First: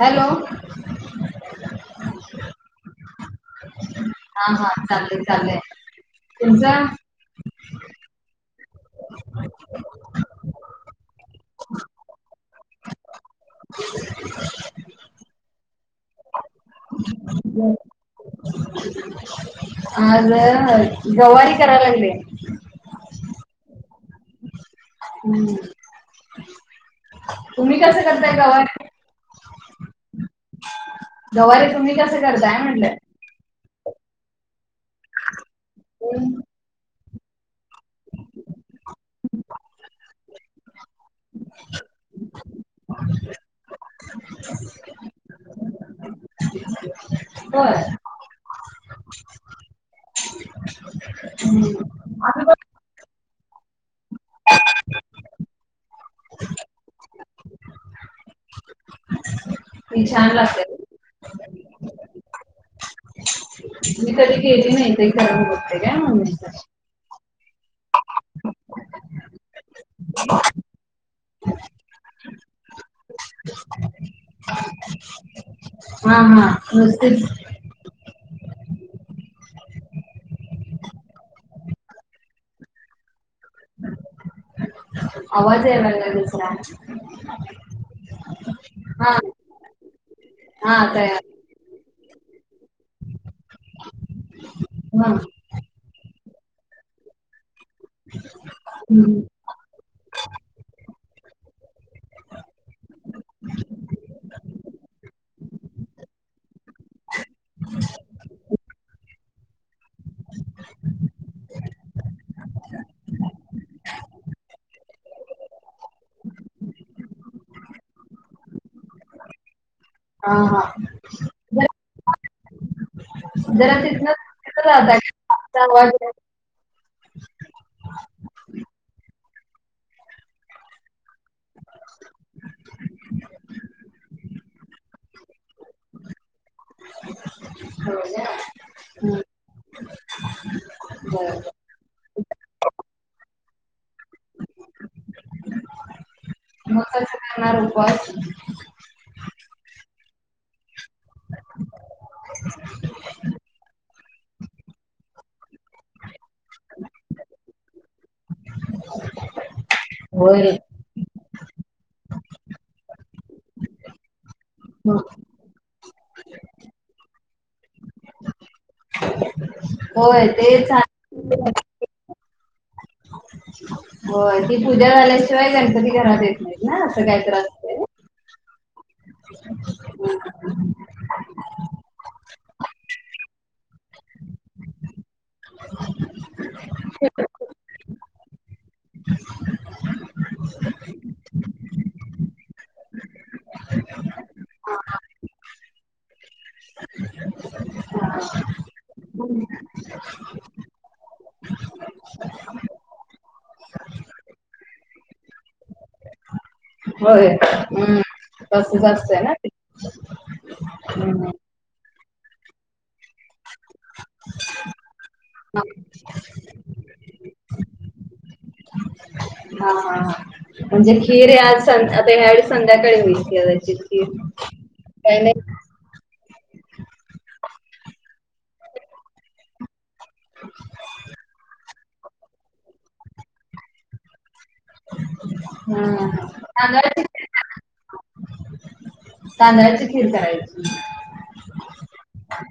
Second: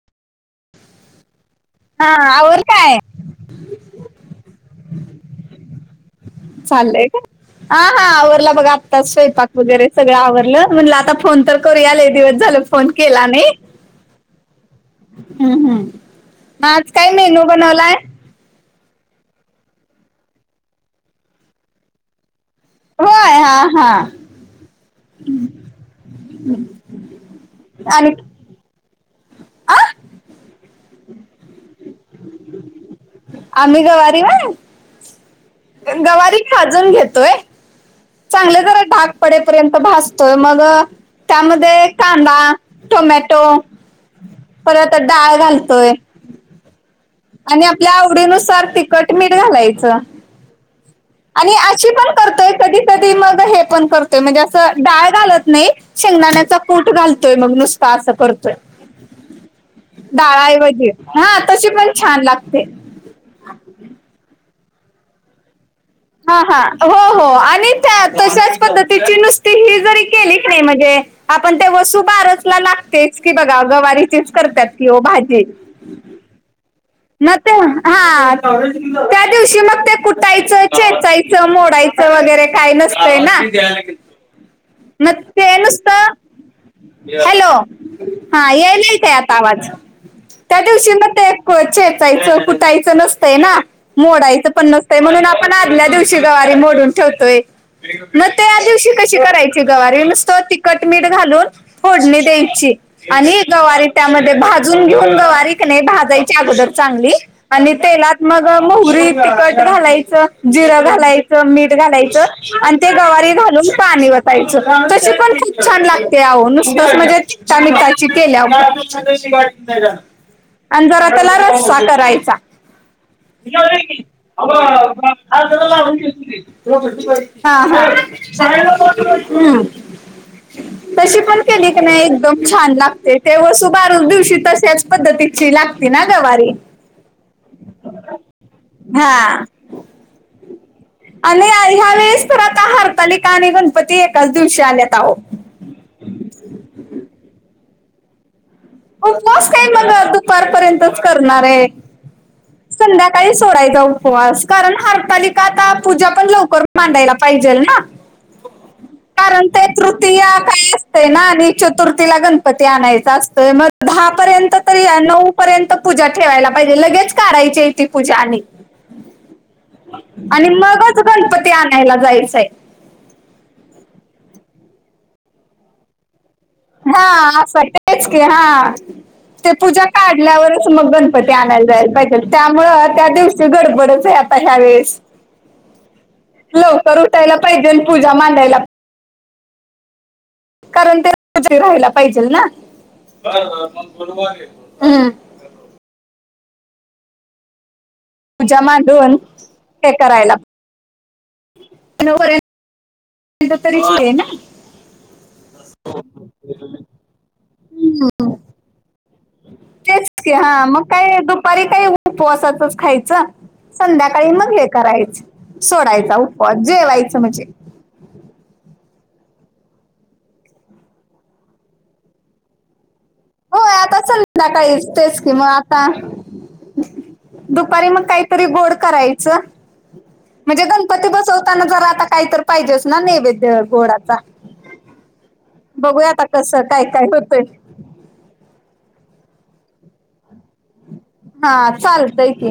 Hello. हां. आवरल काय? हा.. हा.. चाललंय चाललंय. तुमचं चालंय काय? हा.. हा.. आवरला बघा आत्ताच स्वयंपाक वगैरे, सगळं आवरलं म्हटलं, आता फोन तर करूया लै दिवस झालं. फोन केला नाई. [inaudible] हम हम. [inaudible] आज गवारी कराया लागलोय. व्हयं, हा.. हा.. हम.. तुम्ही कसं आणि करताय गवारी. आ.. गवारी तुम्ही कस करताय म्हणलं? आम्ही गवारी व्हयं. गवारी. भाजून घेतोय, चांगलं जरा डाग पडेपर्यंत भाजतोय. मग त्यांमध्ये कांदा टोमॅटो परत डाळ घालतोय. [inaudible] आणि होय आपल्या आवडीनुसार तिखट मीठ घालायचं. आणि अशी पण करतोय. कधी कधी मग हे पण करतोय म्हणजे असं डाळ घालत नाही. शेंगदाण्याचा कुट घालतोय, मग नुसता असं करतोय. ती छान लागते डाळाऐवजी हा तशी पण छान लागते. मी कधी गेली नाही तरी, करुन बघते घ्या. हा हा हो.. हो.. आणि त्या तशाच पद्धतीची नुसती. ही जरी केली कणी म्हणजे, आपण ते वसुबारसला लागतेच की, बघा गवारीचीच करत्यात की हो भाजी. हां हां.. नुसतीचं. हां.. त्या दिवशी मग ते, कुटायचं चेचायचं मोडायचं. वगैरे काही नसतंय ना. मग ते आवाज नुसत, यायला लागला दुसरा हॅलो.. यायले हा काय. आवाज. त्या हा दिवशी मग तयार ते को चेचायचं कुटायच नसतंय ना, मोडायच पण नसतंय हा म्हणून आपण. आपण आदल्या दिवशी गवारी मोडून ठेवतोय. मग त्या दिवशी कशी हम्म. करायची. गवारी नुसती तिखट मीठ घालून फोडणी द्यायची. आणि गवारी त्यांमध्ये, भाजून घेऊन गवारी कणी भाजायची. च्या अगोदर चांगली. आणि तेलात मग मोहरी तीखट घालाय चं जिरं घालायचं, मीठ घालायचं आणि ते, गवारी घालून पाणी वता तायचं तशी पण खूप छान लागते. आहो नुसताच म्हणजे [unintelligible] [unintelligible] आ.. हा.. आणि जरा त्याला जरा रस्सा जरा तिथनं करायचा. तिथं जाता का? [unintelligible] आवाज हा.. हा.. हम्. तशी पण केली कणी, एकदम छान लागते. ते वसुबारस दिवशी तशाच, पद्धतीची लागते ना गवारी. हो काय. हां.. आ बरं नई ह्या वेळेस तर आता हरतालीका आणि गणपती एकाच दिवशी आल्यात आवो मग कसं करणार उपवास? उपवास काय मग दुपारपर्यंतच करणार ये [unintelligible] काई सोडायचा उपवास कारण हरतालिका आता पूजा पण लवकर मांडायला पाहिजेल ना? हो. कारण ते तृतीया होय रे. काय असतय ना आणि चतुर्थीला गणपती आणायचा असतोय मग दहा पर्यंत तरी अ नऊ पर्यंत पूजा ठेवायला पाहिजे लगेच काढायचीय ती पूजा आणि होय आणि तेच मगच गणपती आणायला जायचाय. [inaudible] होय ती पूजा झाल्याशिवाय गणपती घरात येत नई. हा असा तेच की हा ते पूजा काढल्यावरच मग गणपती आणायला जायला पाहिजेल त्यामुळ त्या दिवशी गडबडच आहे आ ता ह्या वेळेस लवकर उठायला पाहिजेल पूजा मांडायला [inaudible] कारण ते [unintelligible] राहायला पाहिजे ना [unintelligible] हम्म [inaudible] पूजा मांडून ते करायला नऊ पर्यंत त तरी ना. होय हम्म तसच असतय ना ते तेच की हा मग काय हम्म. दुपारी काय उ उपवासाच च खायचं संध्याकाळी मग हे करायचं. सोडायचा उपवास जेवायचं म्हजे हा हा हा. म्हणजे खीर हे आज सन आता यावेळी संध्याकाळी होईल. हो [unintelligible] ची खीर काय नाई ता दुपारी मग कायतरी गोड करायचं. म्हणजे गणपती बसवताना जरा आता काय तर पाहिजेच ना नैवेद गोडाचा ह [inaudible] हा हा. कसं काय तांदळाची काय होतंय. तांदळाची खीर करायची. हा चालतय की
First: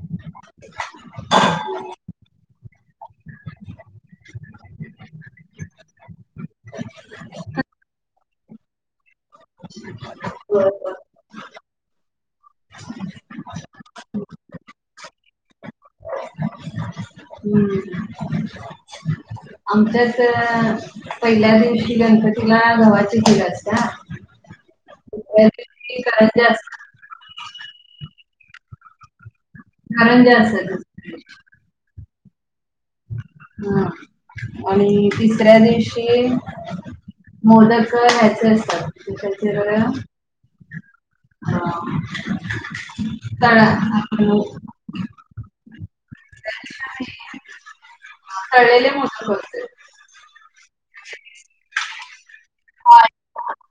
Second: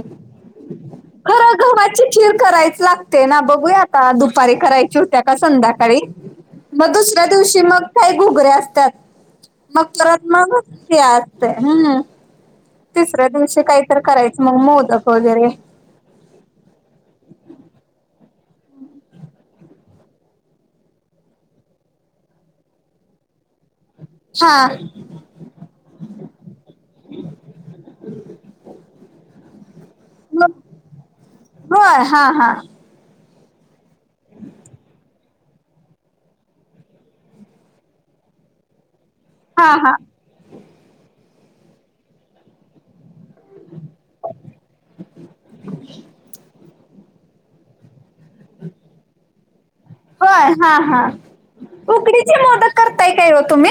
खरं गव्हाची खीर करायच लागतय ना, बघूया आता दुपारी करायची हुत्या का संध्याकाळी मग दुसऱ्या दिवशी मग काय घुगऱ्या असत्यात. मग परत मग होय होय. [unintelligible] असते हम्म तिसऱ्या दिवशी कायतर करायचं मंग मोदक वगैरे [inaudible] हम्म. आमच्याच अ पहिल्या दिवशी गणपतीला गव्हाची खीर असत्या. हा. दुसऱ्या [unintelligible] करंजा मग असर. होय हा हा हा. आणि तिसऱ्या दिवशी मोदक ह्याचे हा हा असतात [unintelligible] हा [unintelligible] [inaudible] तळलेले मोदक करतोय. होय हा हा, उकडीचे मोदक वाळ करताय काय ओ तुमी?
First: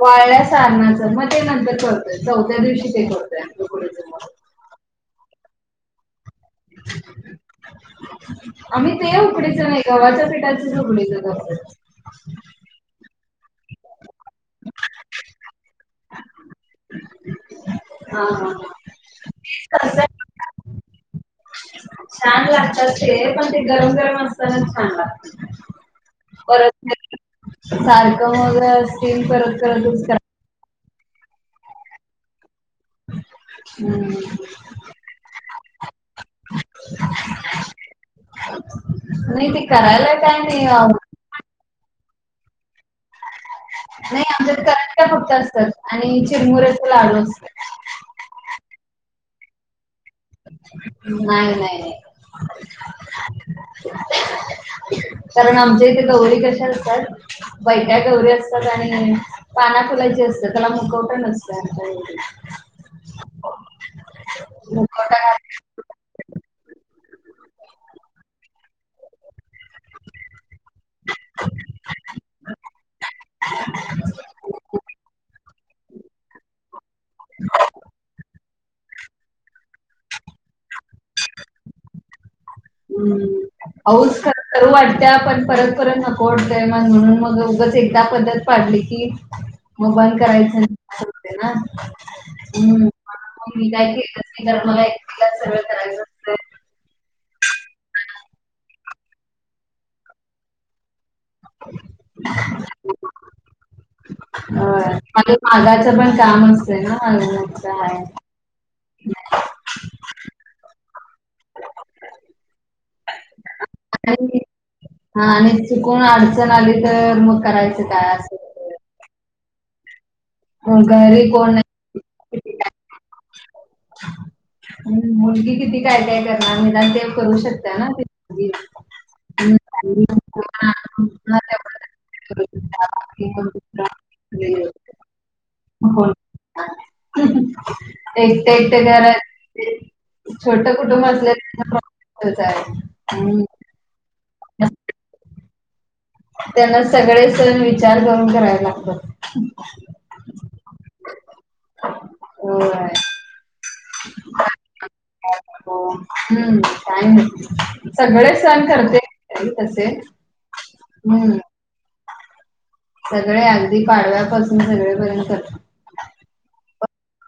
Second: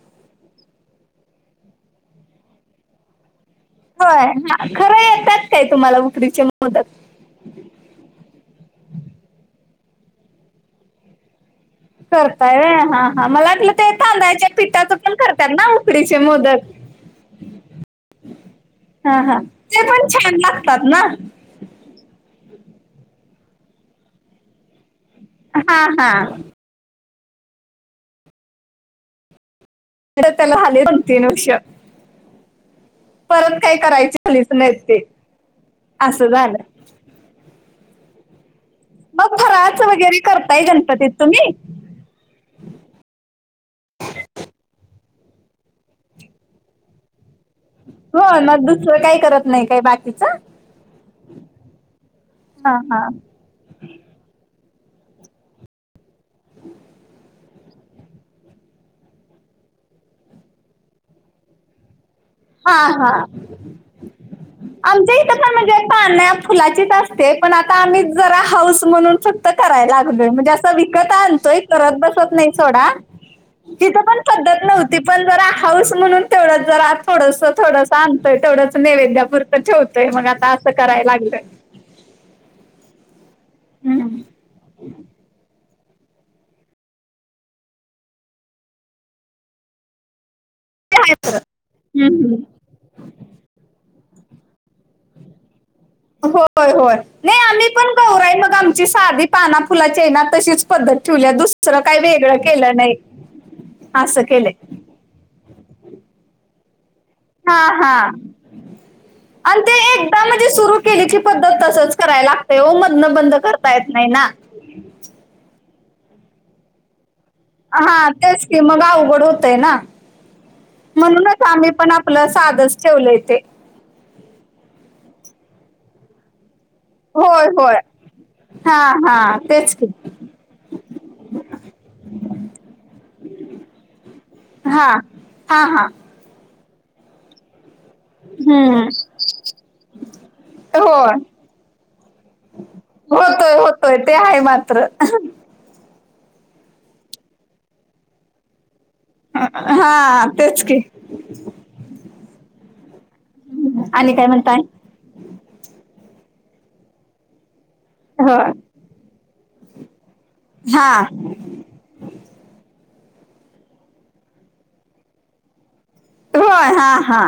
वाळ्या सारणाच म ते नंतर करतोय, चौथ्या दिवशी ते करतोय उकडी [unintelligible] खरं येत्यात काय तुम्हाला उकडीचे मोदक? आम्ही ते उकडीच नाही, गव्हाच्या पिठाचेच उकडीच करतोय. करताय होय मला वाटल ते तांदच्या पिठाच पण करतात ना उकडीचे मोदक. हा हा! हा हा ते पण छान लागतात ना? छान लागतात ते पण ते गरम गरम असताना छान लाग हा हा परत सारखं वगैरे असतील करत करतच त्याला झाली दोन तीन वर्ष. परत काही करायच हम्म झालीच नाहीत ते असं झालं. [unintelligible] [inaudible] मग ते फराळाचं करायला वगैरे काय करताय नाही गणपती नाही तुम्ही? नाही आमच्यात करंजा फक्त असतात आणि चिरमुऱ्याचा लाडू असतो. हो मग दुसरं काही करत नाही काही बा नाय नाय. हा हा कारण आमच्या इथे गौरी कशा असतात बैट्या गौरी असतात आणि पाना फुलाची असतं त्याला मुकवटं नसतं आमच्या इकडे. हा हा आमच्या मुखवटा हित घाल पण म्हणजे पाना फुलाचीच असते पण आता आम्ही जरा हाऊस म्हणून फ क्त करायला लागलोय म्हणजे असं विकत आणतोय करत बसत नाही सोडा. तिथं पण पद्धत नव्हती पण जरा हाऊस म्हणून तेवढ जरा थोडस थोडस आणतोय तेथवडंच नैवेद्यापुरत ठेवतोय मग आता असं कराय लागलो. हम्म हम्म. हाऊस करू वाटत्या पण परत परत नको वाटतय म्हणून मग उगच एकदा पद्धत पाडली की मग बंद करायचं नाय ते आस आहे होतय खरं. ना हम्म. मी काही केलच नाही कारण मला एकटीलाच सगळं करायचं असतंय. होय होय नाही आम्ही पण गौराई मग आमची सादी पानना फुलाची आहे ना तशीच पद्धत ठेवलीया दुसरं काही वेगळं केलं नाही असं केलंय. मागाच पण काम तंय ना. हा मोठं हा! [inaudible] आणि ते एकदा म्हणजे सुरु केली की पद्धत तसच करायला लागतय ओ मधनं बंद कर ता येत नाही ना. आणि हा आणि चुकून अडचण आली तर मग करायचं हा काय असं तेच की होतंय. मग अवघड होतय ना. मग घरी म्हणूनच कोण आम्ही पण नाही. आपलं साधच ठेवलंय तेे. हम्म मुलगी किती काय काय करणार निदान ते करू होय होय शक्तीया ना हा हा तेच की [unintelligible] हा हा हा हो एकट एकट हम्म घरात छोट कुटुंब होय असल की प्रॉब्लेमच आहे. होय ते आहे मात्र. त्यांन सगळे सण विचार करून करायला लागतात. हा तेच की! होय! आणि काय म्हणताय? हम्म काही नाही, सगळे होय सण करते. काही तसे, हा हम्म सगळे अगदी पाडव्यापासून सगळेपर्यंत करते. होय हा हा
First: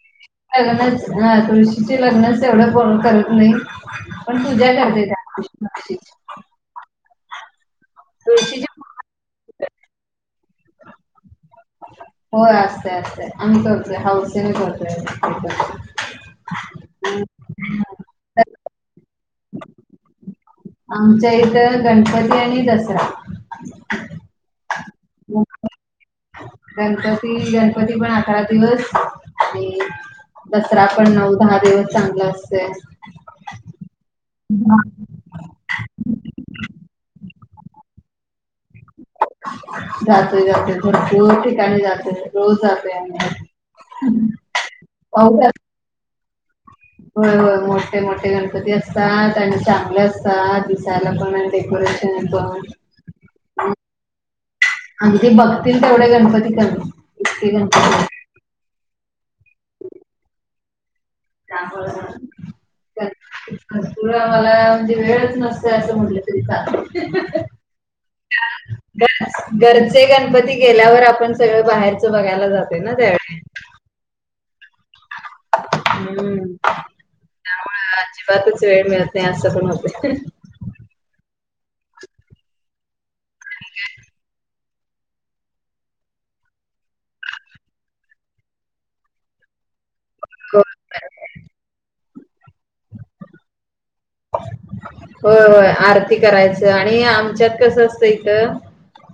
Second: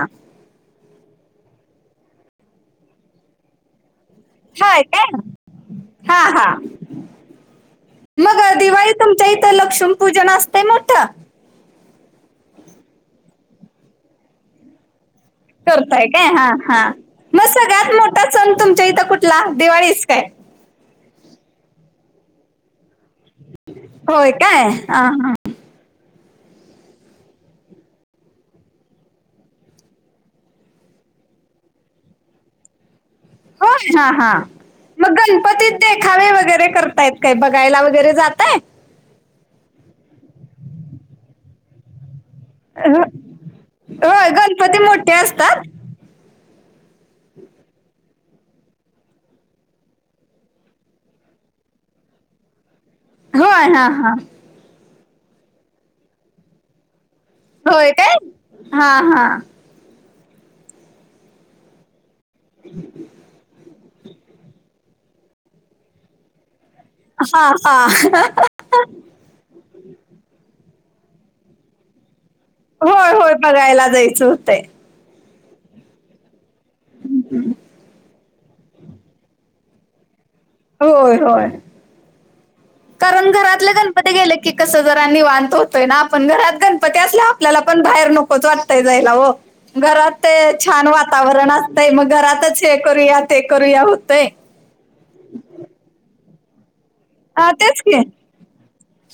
लग्नाच हं तुळशीचे लग्नाच तेवढं कोण करत नाही. पण पुजा हाय करते, काय त्या दिवशी तुळशीची. हा हा मग तुळशीची दिवाळीत तुमच्या इथं लक्ष्मीपूजन असतय मोठं, होय [inaudible] असतय असतय आम्ही करतोय हौसेन करतोय. करतय काय हा हा मग सगळ्यात मोठा सण तर तुमच्या इथं कुठला दिवाळीच काय? आमच्या इथ गणपती आणि दसरा होय काय ह ह गणपती गणपती पण अकरा दिवस आणि दसरा पण नऊ, दहा दिवस चांगला असतोय. होय हा हा हा मग गणपतीत देखावे वगैरे करता येत काय? बघायला वगैरे जाताय. [inaudible] जातोय जातोय भरपूर ठिकाणी जातोय. रोज जातोय हो- आम्ही होय गणपती मोठे असतात पावसात [inaudible] होय होय मोठे, मोठे गणपती असतात. आणि चांगले असतात दिसायला, पण आणि डेकोरेशन ते नी पण होय हा हा अगदी बघतील तेवढे गणपती कमी इतके गणपती होय आहेत काय? हा हा त्यामुळं [inaudible] भरपूर आम्हाला म्हणजे वेळच नसते असं म्हणूया. तरी जातोय हा हा [unintelligible] घरच घरचे गणपती गेल्यावर आपण सगळं बाहेरच बघायला जातोय ना होय होय त्यावेळी, बघायला जायचं होतंय. हम्म हम् हम अजिबातच वेळ मिळत नाही असं पण होतय. होय होय कारण घरातले गणपती गेले की, कसं जरां निवांत होतोय ना आपण घरात गणपती असल्या आपल्याला पण बाहेर नकोच वाटताय जायला हो घरात ते छान वातावरण असतंय मग घरातच हे करूया ते करूया होतंय होय होय आरती करायचं आणि आ.. हा आमच्यात तेच कसं की असतंय इथं,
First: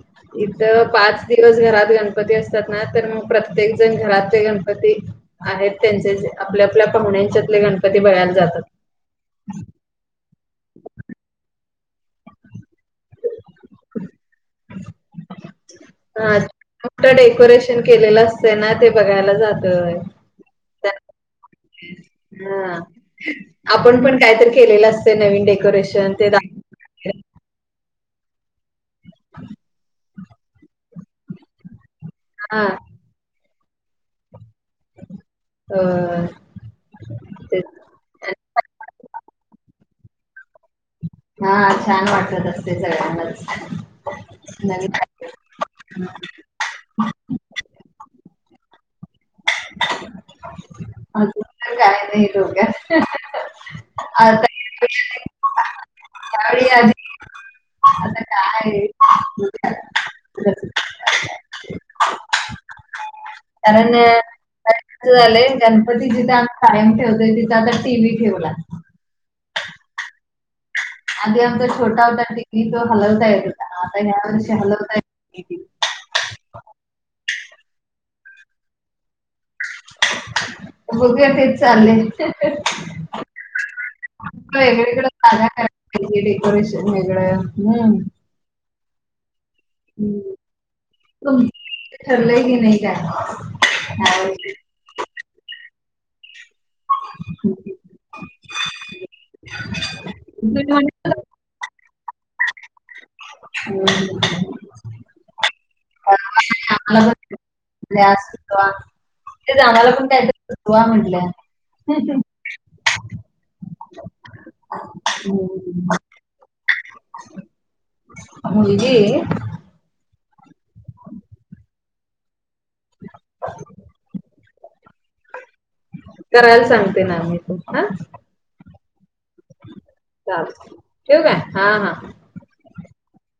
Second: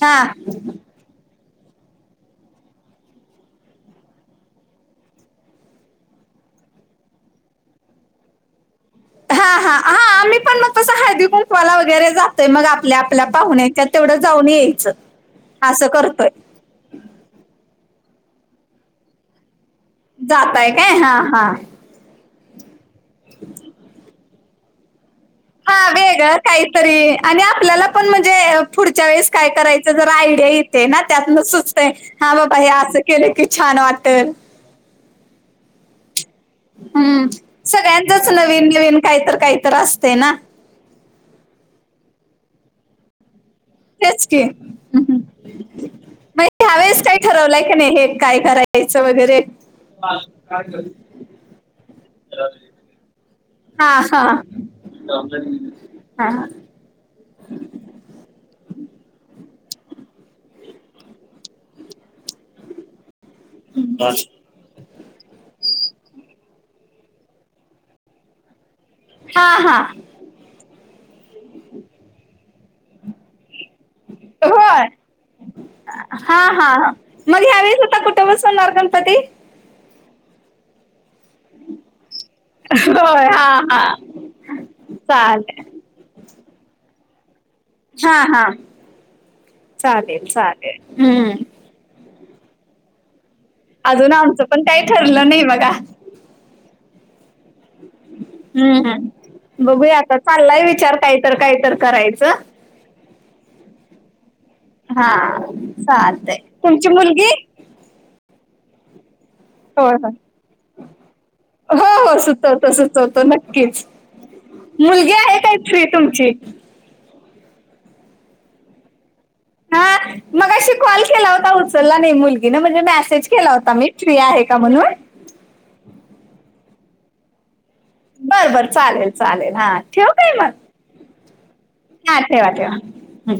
हा इथं पाच दिवस घरात गणपती असतात ना तर मग प्रत्येक जण घरात ते गणपती आहेत त्यांचे आपल्या, आपल्या पाहुण्यांच्यातले गणपती बघयायला जातात. हा हा हा आम्ही पण मग तसं हळदी कुंकवाला वगैरे जातोय. मग आपल्या आपल्या पाहुण्याच्या तेवढं जाऊन यायचं. असं करतोय. हा मोठं डेकोरेशन केलेलं असतं ना ते बघायला जातोय. होय जाताय काय? हां हां हां आपण पण कायतरी केलेलं असत नवीन डे हा वेगळं काही तरी आणि आपल्याला पण म्हणजे पुढच्या वेळेस काय करायचं जर आयडिया येते ना त्यातन हां बाबा हा हे असं केलं की छान वाटल आ.. हम्म सगळ्यांचच नवीन नवीन काहीततर काहीतर असते ना हां छान वाटत असते सगळ्यांनाच तेच की नवीन ह्यावेळेस काय ठरवलंय का नाही हे काय करायचं वगैरे अजून तर काही नाही डोक्यात हां हां आता हा यावेळी आधी आता काय? कारण कारण झाले गणपती जिथे आ कायम ठेवतोय तिथे आता टी व्ही ठेवला हां हां आधी आमचा छोटा होता टी. व्ही तो हलवता येत होता आता ह्या वर्षी हलवता य हां हां ह मग ह्यावेेळेस होता कुठे बसवणार गणपती बघूया तेच चालंय होय हां हां चालतयं का डेकोरेशन वेगळं हम्म. हां हां चालेल चालेल हम्म ते ठरलंय की नाही का? अजून आमचं पण काही ठरलं नाही बघा ह हम्म हम्म बघूया आता चाललाय विचार कायतर कायतर करायचं हम हां चालतंय आहे तुमची मुलगी ज सुचवा जाण्याला होय पण होय. का सुचवा म्हटलं हो हो सुचवतो सुचवतो नक्कीच मुलगी आहे काय? फ्री तुमची मुलगी हां मगाशी अशी कॉल केला होता उचलला नाही मुलगी ना म्हणज मेसेज केला होता मी फ्री आहे का? म्हणून करायला सांगते ना मी तू हां बरं बरं चालेल चालेल हां ठीवू का? आहे हां हां हंं ठेवा ठेवा